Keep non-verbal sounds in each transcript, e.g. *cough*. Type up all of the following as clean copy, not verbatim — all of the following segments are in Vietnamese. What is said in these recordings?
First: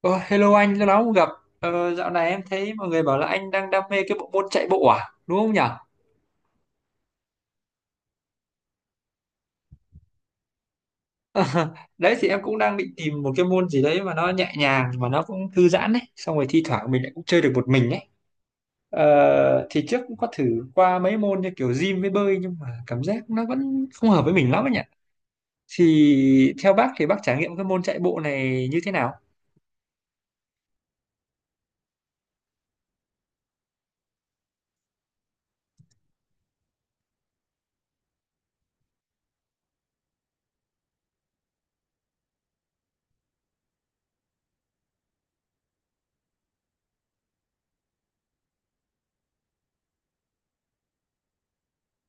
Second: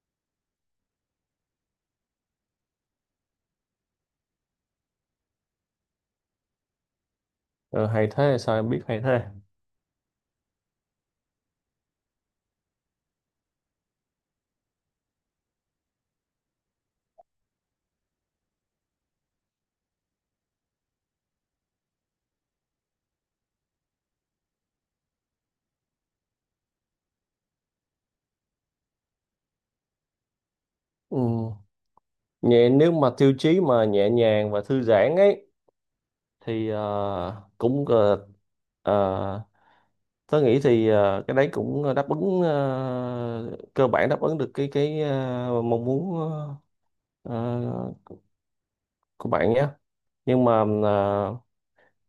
Ờ, Hello anh, lâu lắm không gặp. Dạo này em thấy mọi người bảo là anh đang đam mê cái bộ môn chạy bộ à, đúng không nhỉ? Ờ, hay thế, sao em biết hay thế? *laughs* Đấy thì em cũng đang định tìm một cái môn gì đấy mà nó nhẹ nhàng mà nó cũng thư giãn đấy, xong rồi thi thoảng mình lại cũng chơi được một mình ấy. Thì trước cũng có thử qua mấy môn như kiểu gym với bơi nhưng mà cảm giác nó vẫn không hợp với mình lắm ấy nhỉ. Thì theo bác thì bác trải nghiệm cái môn chạy bộ này như thế nào? Ừ. nhẹ nếu mà tiêu chí mà nhẹ nhàng và thư giãn ấy, thì ờ, tớ nghĩ thì, cái đấy cũng đáp ứng, cơ bản đáp ứng được cái mong muốn ờ, của bạn nhé. Nhưng mà,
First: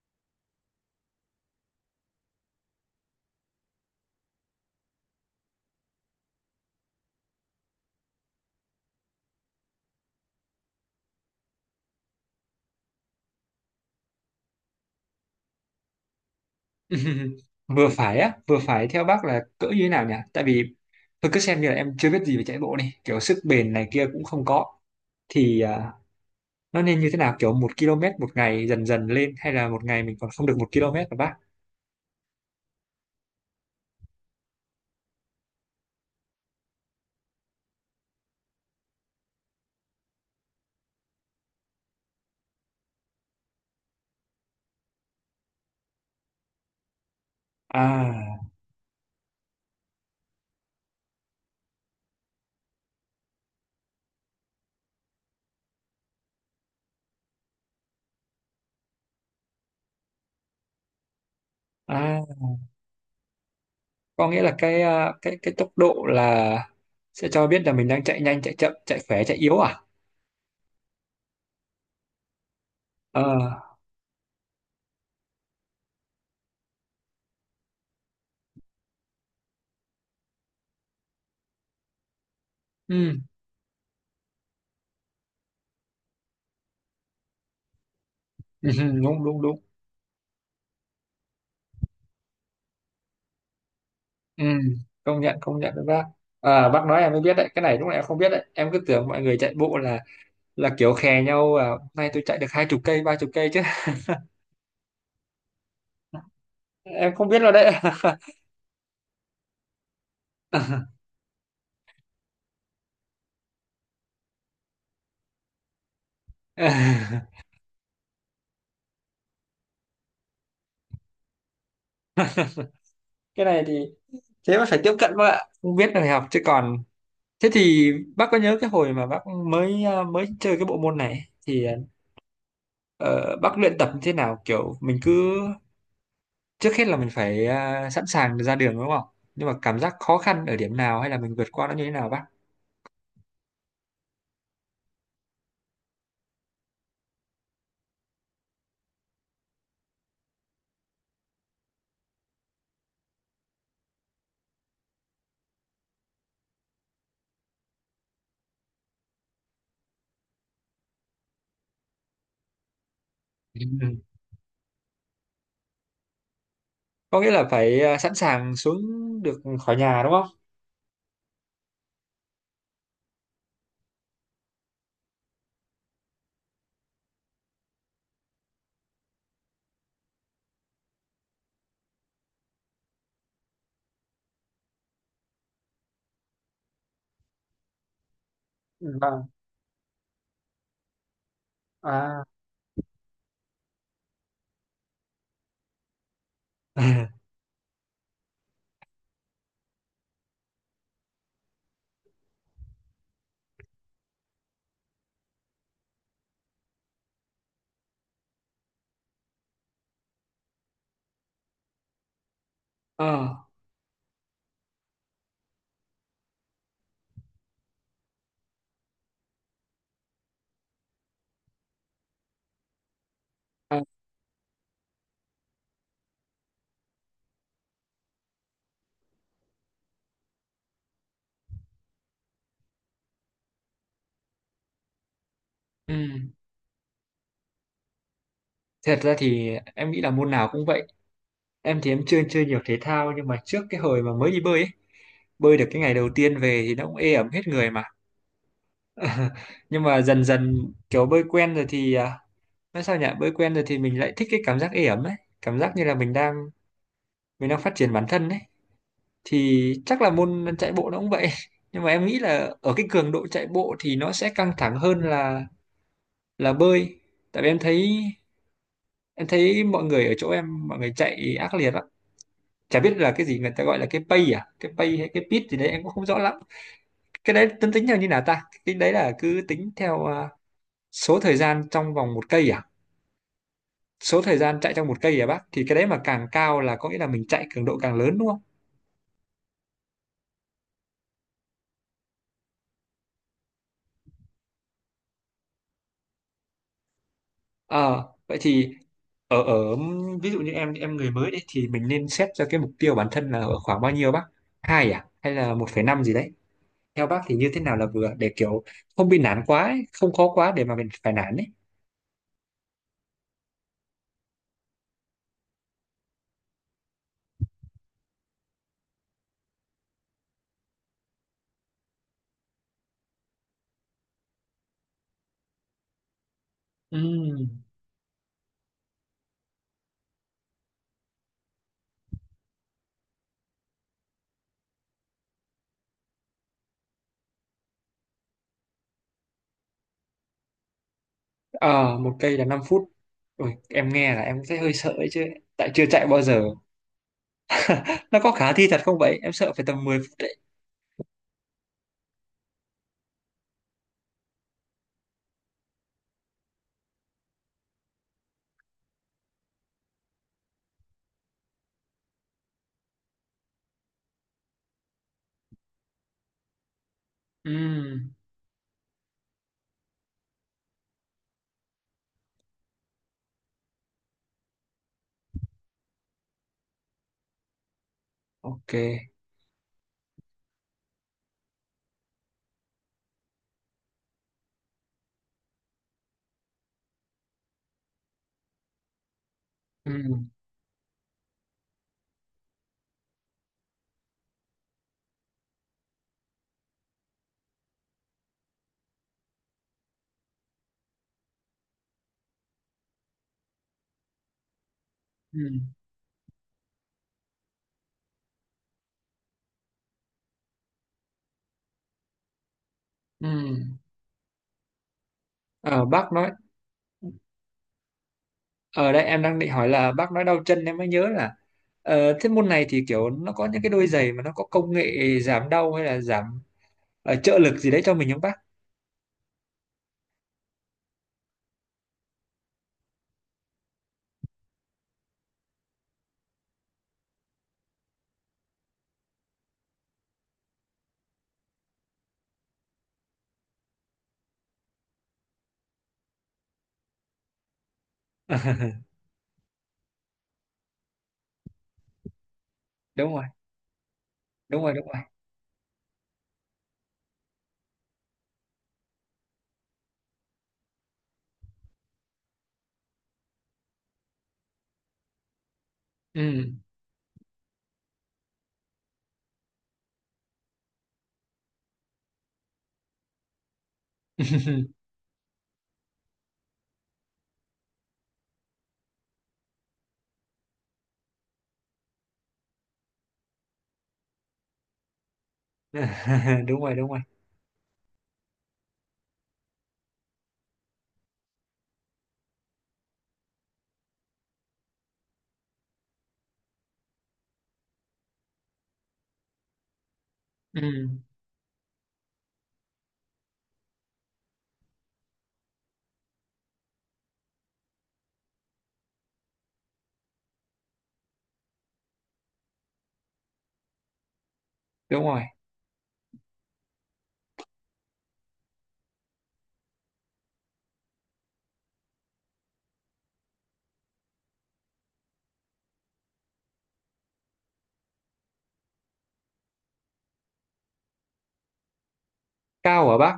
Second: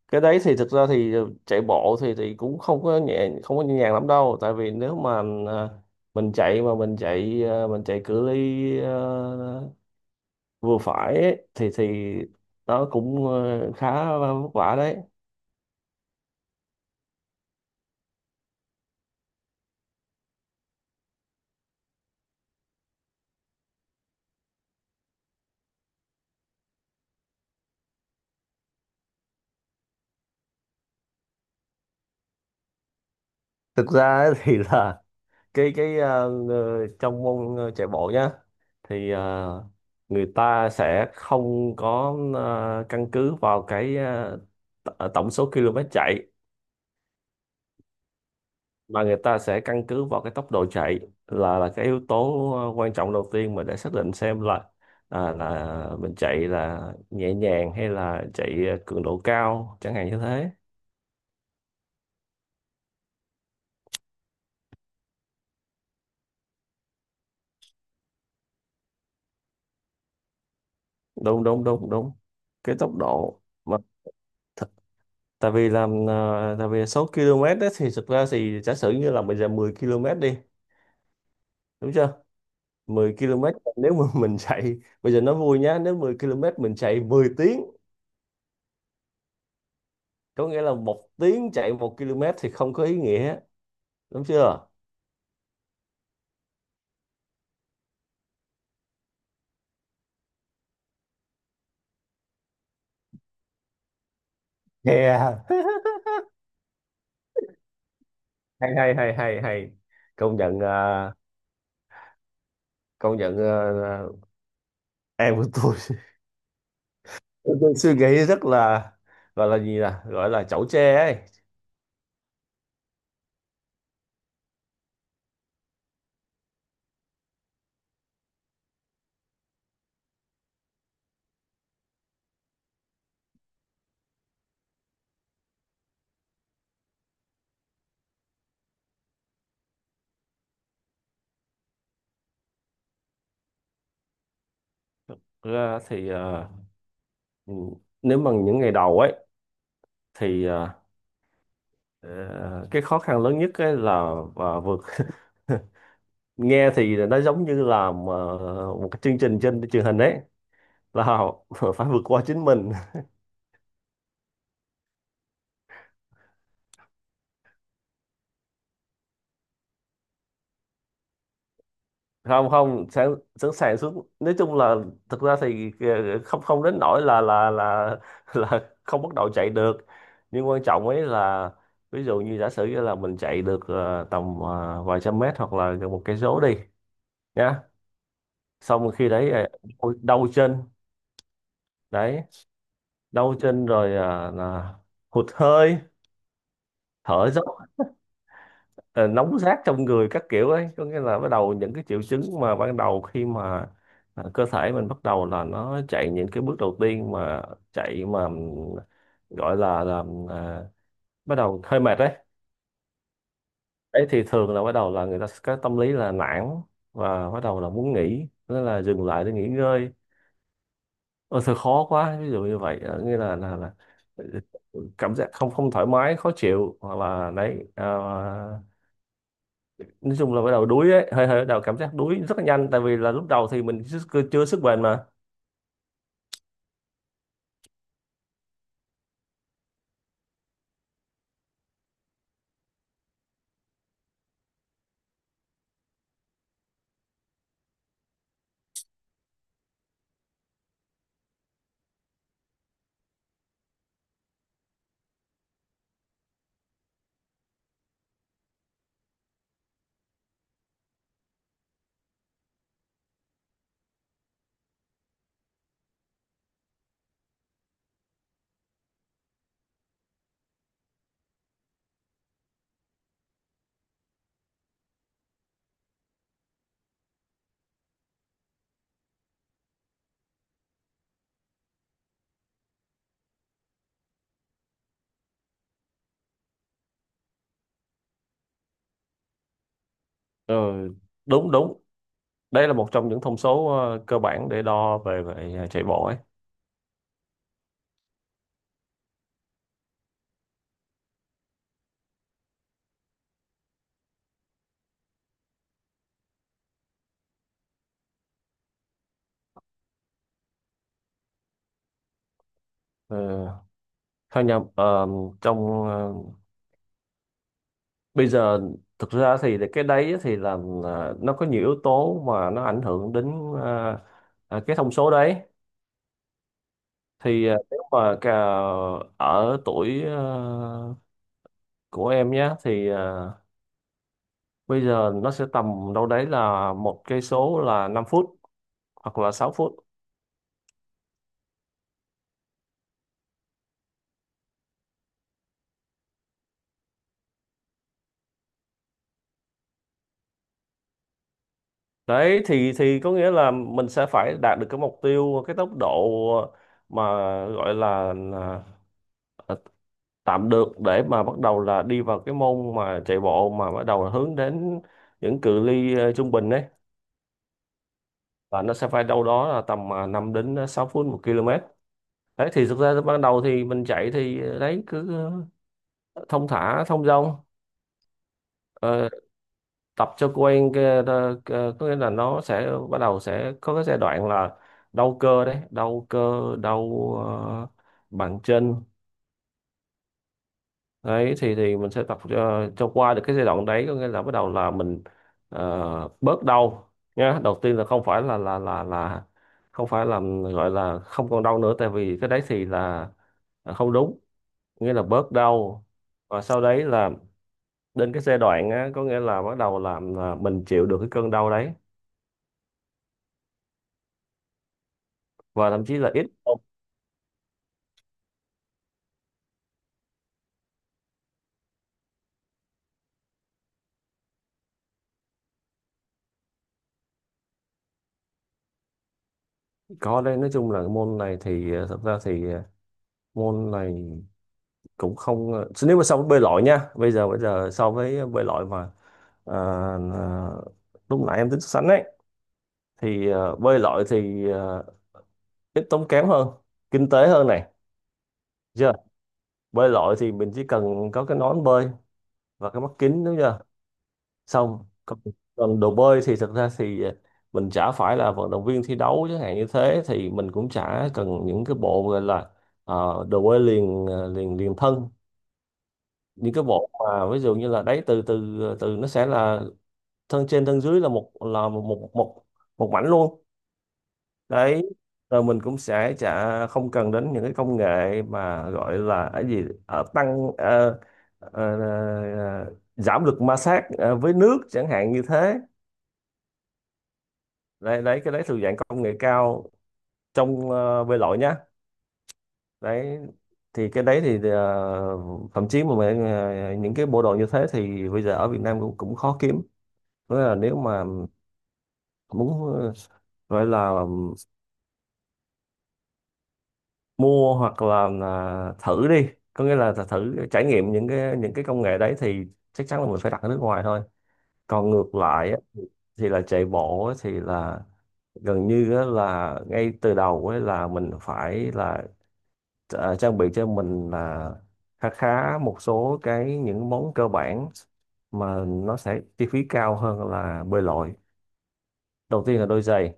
cái đấy thì thực ra thì chạy bộ thì cũng không có nhẹ nhàng lắm đâu, tại vì nếu mà, ờ, mình chạy mà mình chạy cự ly, vừa phải ấy, thì nó cũng khá vất vả đấy. *laughs* Vừa phải á, vừa phải theo bác là cỡ như thế nào nhỉ? Tại vì tôi cứ xem như là em chưa biết gì về chạy bộ đi, kiểu sức bền này kia cũng không có, thì nó nên như thế nào? Kiểu một km một ngày dần dần lên, hay là một ngày mình còn không được một km mà bác. Thực ra ấy *laughs* thì là cái trong môn, chạy bộ nhá, thì người ta sẽ không có, căn cứ vào cái, tổng số km chạy, À, mà người ta sẽ căn cứ vào cái tốc độ chạy, là cái yếu tố quan trọng đầu tiên mà để xác định xem là mình chạy là nhẹ nhàng hay là chạy cường độ cao, chẳng hạn như thế. à, có nghĩa là cái à, cái cái tốc độ là sẽ cho biết là mình đang chạy nhanh chạy chậm chạy khỏe chạy yếu à? Đúng đúng đúng đúng, cái tốc Ờ, độ mà, th- tại vì số km đó thì thực ra thì giả sử như là bây giờ 10 km đi, đúng chưa? ừ, 10 km, nếu mà *laughs* mình chạy bây giờ nó vui nhá, nếu 10 km mình chạy 10 tiếng, ừ, ừ, đúng đúng đúng. có nghĩa là một tiếng chạy một km thì không có ý nghĩa, đúng Ừ, chưa? Công nhận với bác. À, bác nói em mới biết đấy, cái này lúc này em không biết đấy, em cứ tưởng mọi người chạy bộ là kiểu khè nhau, à, hôm nay tôi chạy được 20 cây 30 cây chứ. Yeah. *laughs* Em không biết rồi đấy. Hay hay hay hay hay, công nhận *laughs* công nhận ờ, ờ, em của tôi *laughs* tôi suy nghĩ rất là, gọi là gì nè, gọi là chẩu tre ấy. Cái này thì thế mà phải tiếp cận bác ạ, không biết rồi học chứ còn. Thế thì bác có nhớ cái hồi mà bác mới chơi cái bộ môn này thì ờ, bác luyện tập như thế nào? Kiểu mình cứ trước hết là mình phải sẵn sàng ra đường đúng không? Nhưng mà cảm giác khó khăn ở điểm nào, hay là mình vượt qua nó như thế nào bác? Thực ra thì, à, ừ, nếu mà những ngày đầu ấy thì, ờ, cái khó khăn lớn nhất ấy là và vượt, *laughs* nghe thì nó giống như là mà một cái chương trình trên truyền hình ấy, là *laughs* phải vượt qua chính mình. *laughs* Ừ. Có nghĩa là phải sẵn sàng xuống được khỏi nhà đúng không? Không không, sẵn sẵn sàng xuống, nói chung là thực ra thì không không đến nỗi là không bắt đầu chạy được, nhưng quan trọng ấy là ví dụ như giả sử như là mình chạy được, tầm, vài trăm mét hoặc là gần một cây số đi nhá, xong rồi Ừ, khi vâng. đấy, à, ôi, đau chân. À. Đấy, đau chân rồi, à, là hụt hơi, thở *laughs* dốc, ờ, nóng rát trong người các kiểu ấy, có nghĩa là bắt đầu những cái triệu chứng mà ban đầu khi mà, à, cơ thể mình bắt đầu là nó chạy những cái bước đầu tiên mà chạy mà, gọi là à, bắt đầu hơi mệt đấy. Ờ. Ấy thì thường là bắt đầu là người ta sẽ có tâm lý là nản, và bắt đầu là muốn nghỉ nên là dừng lại để nghỉ ngơi, ôi thôi khó quá, ví dụ như vậy, nghĩa là là cảm giác không không thoải mái khó chịu, hoặc là đấy, à, nói chung là bắt đầu đuối ấy, hơi hơi bắt đầu cảm giác đuối rất là nhanh, tại vì là lúc đầu thì mình chưa sức bền mà. Ừ. Thật ra thì em nghĩ là môn nào cũng vậy. Em thì em chưa chơi nhiều thể thao nhưng mà trước cái hồi mà mới đi bơi ấy, bơi được cái ngày đầu tiên về thì nó cũng ê ẩm hết người mà. *laughs* Nhưng mà dần dần kiểu bơi quen rồi thì nói sao nhỉ? Bơi quen rồi thì mình lại thích cái cảm giác ê ẩm ấy, cảm giác như là mình đang phát triển bản thân ấy. Thì chắc là môn chạy bộ nó cũng vậy. *laughs* Nhưng mà em nghĩ là ở cái cường độ chạy bộ thì nó sẽ căng thẳng hơn là bơi. Tại vì em thấy mọi người ở chỗ em mọi người chạy ác liệt, chả biết là cái gì người ta gọi là cái pay hay cái bit gì đấy em cũng không rõ lắm. Cái đấy tính tính theo như nào ta? Cái đấy là cứ tính theo số thời gian trong vòng một cây à? Số thời gian chạy trong một cây à bác? Thì cái đấy mà càng cao là có nghĩa là mình chạy cường độ càng lớn đúng không? Ừ, đúng đúng, đây là một trong những thông số cơ bản để đo về về ờ, chạy bộ ấy. Ờ vậy thì ở ở ví dụ như em người mới đấy thì mình nên xét cho cái mục tiêu bản thân là ở khoảng bao nhiêu bác? Hai à, hay là 1,5 gì đấy? Theo bác thì như thế nào là vừa, để kiểu không bị nản quá ấy, không khó quá để mà mình phải nản ấy? Ừ, thôi nhầm, trong ờ, bây giờ thực ra thì cái đấy thì là nó có nhiều yếu tố mà nó ảnh hưởng đến, cái thông số đấy, thì Ừ. Nếu mà cả ở tuổi, của em nhé thì, bây giờ nó sẽ tầm đâu đấy là một cây số là 5 phút hoặc là 6 phút. Ờ, Một cây là 5 phút. Ui, em nghe là em thấy hơi sợ ấy chứ. Tại chưa chạy bao giờ. Nó có khả thi thật không vậy? Em sợ phải tầm 10 phút đấy. Đấy thì có nghĩa là mình sẽ phải đạt được cái mục tiêu cái tốc độ mà gọi là tạm được để mà bắt đầu là đi vào cái môn mà chạy bộ mà bắt đầu hướng đến những cự ly, trung bình đấy, Ừm, và nó sẽ phải đâu đó là tầm, à, 5 đến 6 phút một km. Đấy thì thực ra ban đầu thì mình chạy thì, đấy cứ, ờ, thông thả thông dong. ok. Ờ, tập cho quen cái, có nghĩa là nó sẽ bắt đầu sẽ có cái giai đoạn là đau cơ, đấy, đau cơ, đau, ờ, bàn chân. Ừm, Đấy thì mình sẽ tập cho, qua được cái giai đoạn đấy, có nghĩa là bắt đầu là mình, bớt đau nhá. Đầu tiên là không phải là không phải là gọi là không còn đau nữa, tại vì cái đấy thì là không đúng, nghĩa là bớt ừm, đau, và sau đấy là đến cái giai đoạn á, có nghĩa là bắt đầu làm là mình chịu được cái cơn đau đấy, ừm. và Ờ, thậm chí bác là ít. nói, ở đây em đang định hỏi là bác nói đau chân em mới nhớ là thế môn này thì kiểu nó có những cái đôi giày mà nó có công nghệ giảm đau hay là giảm trợ lực gì đấy cho mình không bác? Có đây, nói chung là cái môn này thì, thật ra thì, môn này cũng không, nếu mà so với bơi lội nha, bây giờ so với bơi lội mà, ờ, ờ, lúc nãy em tính so sánh ấy, thì, bơi lội thì, ít tốn kém hơn, kinh tế hơn này, *laughs* chưa? Bơi lội thì mình chỉ cần có cái nón bơi và cái mắt Đúng kính, rồi, đúng chưa? đúng rồi, đúng Xong rồi. Còn đồ bơi thì thật ra thì mình chả phải là vận động viên thi đấu chẳng hạn như thế, thì mình cũng chả cần những cái bộ gọi là, đồ bơi liền, ờ, liền liền thân, những Ừm. cái bộ mà ví dụ như là đấy từ từ từ nó sẽ là thân trên thân dưới là một một một mảnh luôn. Đấy, *laughs* rồi mình cũng sẽ chả không cần đến những cái công nghệ mà gọi là cái gì, tăng, ờ, ờ, giảm lực ma sát với nước, chẳng hạn như thế. Đúng rồi, đúng rồi. Đấy, đấy cái đấy thuộc dạng công nghệ cao trong, bơi lội nhá. Đấy thì cái đấy thì, thậm chí mà mình, những cái bộ đồ như thế thì bây giờ ở Việt Nam cũng cũng khó kiếm. Thế là nếu Ừm, mà muốn, gọi là mua hoặc là thử đi, có nghĩa là thử trải nghiệm những cái công nghệ đấy, thì chắc chắn là mình phải đặt ở nước ngoài thôi. Còn đúng ngược rồi. lại á, thì là chạy bộ á, thì là gần như á là ngay từ đầu ấy là mình phải là, trang bị cho mình là khá khá một số cái những món cơ bản mà nó sẽ chi phí cao hơn là bơi lội. Đầu tiên là đôi Cao hả giày. bác?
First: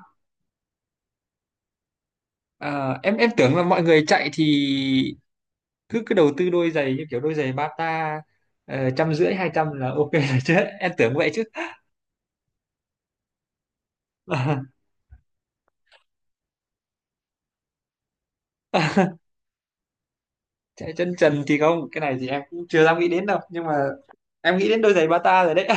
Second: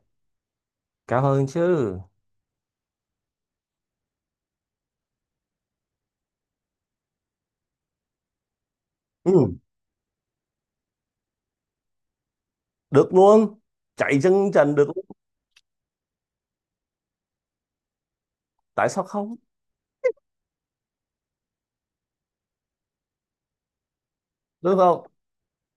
Cao hơn chứ. À, em tưởng là mọi người chạy thì cứ cứ đầu tư đôi giày như kiểu đôi giày Bata, 150 hai Ừ, trăm là ok rồi *laughs* chứ em tưởng vậy chứ. được luôn, chạy chân trần *laughs* được luôn. Tại sao Ờ, không? chạy chân trần thì không, cái này thì em cũng chưa dám nghĩ đến đâu, nhưng mà em nghĩ Đúng đến đôi giày không? Bata rồi đấy.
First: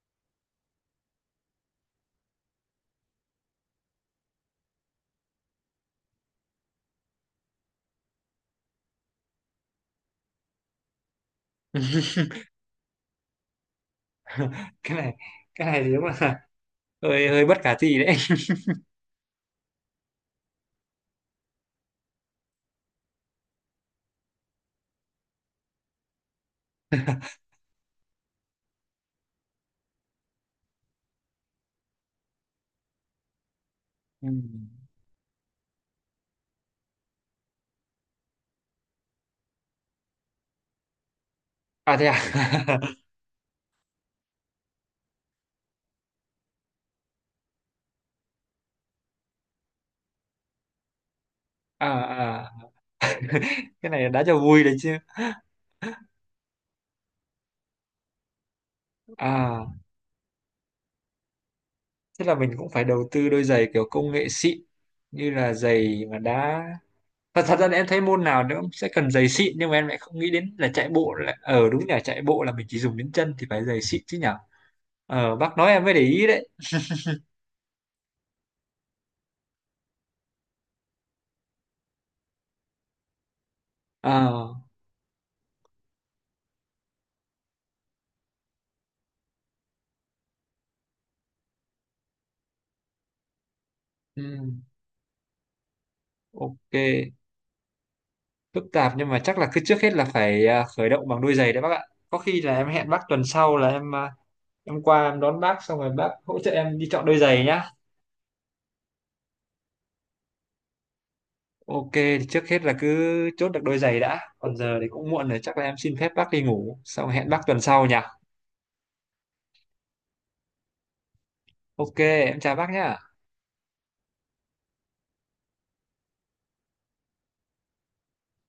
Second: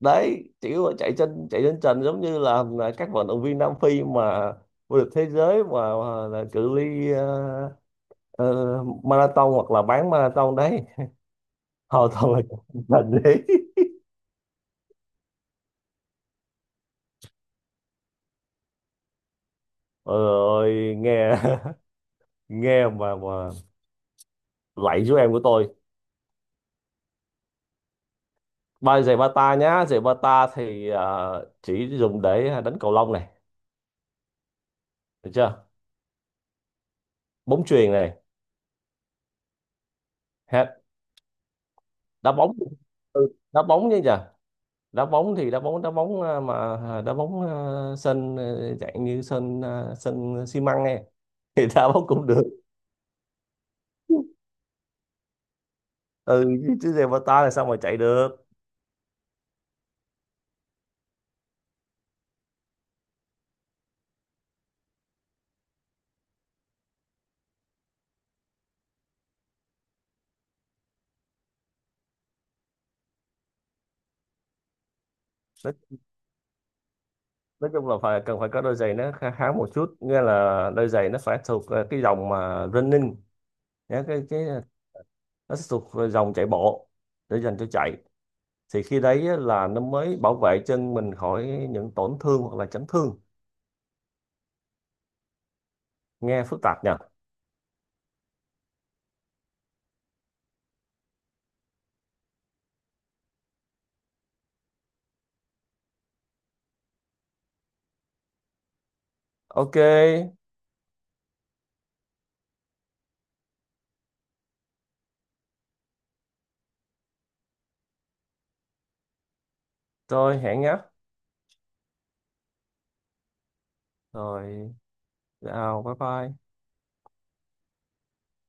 Đấy, chỉ có chạy chân trần, giống như là các vận động viên Nam Phi mà vô địch thế giới mà là cự ly, marathon hoặc là bán marathon đấy, họ *laughs* toàn là chạy chân *laughs* trần đấy. cái này cái này thì đúng là hơi hơi bất khả thi đấy. *laughs* Ôi ơi, nghe *laughs* nghe mà lạy chú em của tôi. Ba giày bata nhá, giày bata thì, à, chỉ dùng để đánh cầu lông này, Ừ. được chưa, bóng chuyền này, hết, À thế à? đá bóng. *laughs* Ừ, đá bóng chứ nhờ. Đá bóng thì đá bóng, à, mà, à, đá bóng, à, sân, à, dạng như sân, à, sân xi măng này *laughs* thì đá bóng cũng được. À, à. *laughs* Cái này đã cho vui đấy chứ. Ừ, chứ giày bata là sao mà chạy được? À, thế là mình cũng phải đầu tư đôi giày kiểu công nghệ xịn, như là giày mà đá. Và thật ra là em thấy môn nào nó cũng sẽ cần giày xịn, nhưng mà em lại không nghĩ đến là chạy bộ, là ở đúng là chạy bộ là mình chỉ dùng đến chân thì phải giày xịn chứ nhở. Ờ, bác nói nói, em mới để ý đấy. nói chung là phải cần phải có đôi giày nó khá khá một chút, nghĩa là đôi giày nó phải thuộc, à, cái dòng mà running nhá, cái Ờ, nó sẽ thuộc dòng chạy bộ, để dành cho chạy, thì khi đấy là nó mới bảo vệ chân mình khỏi những tổn thương hoặc là chấn thương. ừ, Nghe phức ok. tạp nhỉ. Phức tạp, nhưng mà chắc là cứ trước hết là phải khởi động bằng đôi giày đấy bác ạ. Có khi là em hẹn bác tuần sau là em qua em đón bác, xong rồi bác hỗ trợ em đi chọn đôi giày nhá. Ok Ok thì trước hết là cứ chốt được đôi giày đã, còn giờ thì cũng muộn rồi, chắc là em xin phép bác đi ngủ xong hẹn bác tuần sau nhỉ. rồi, hẹn nhé. Ok, em chào bác nhá. Rồi, chào bye bye.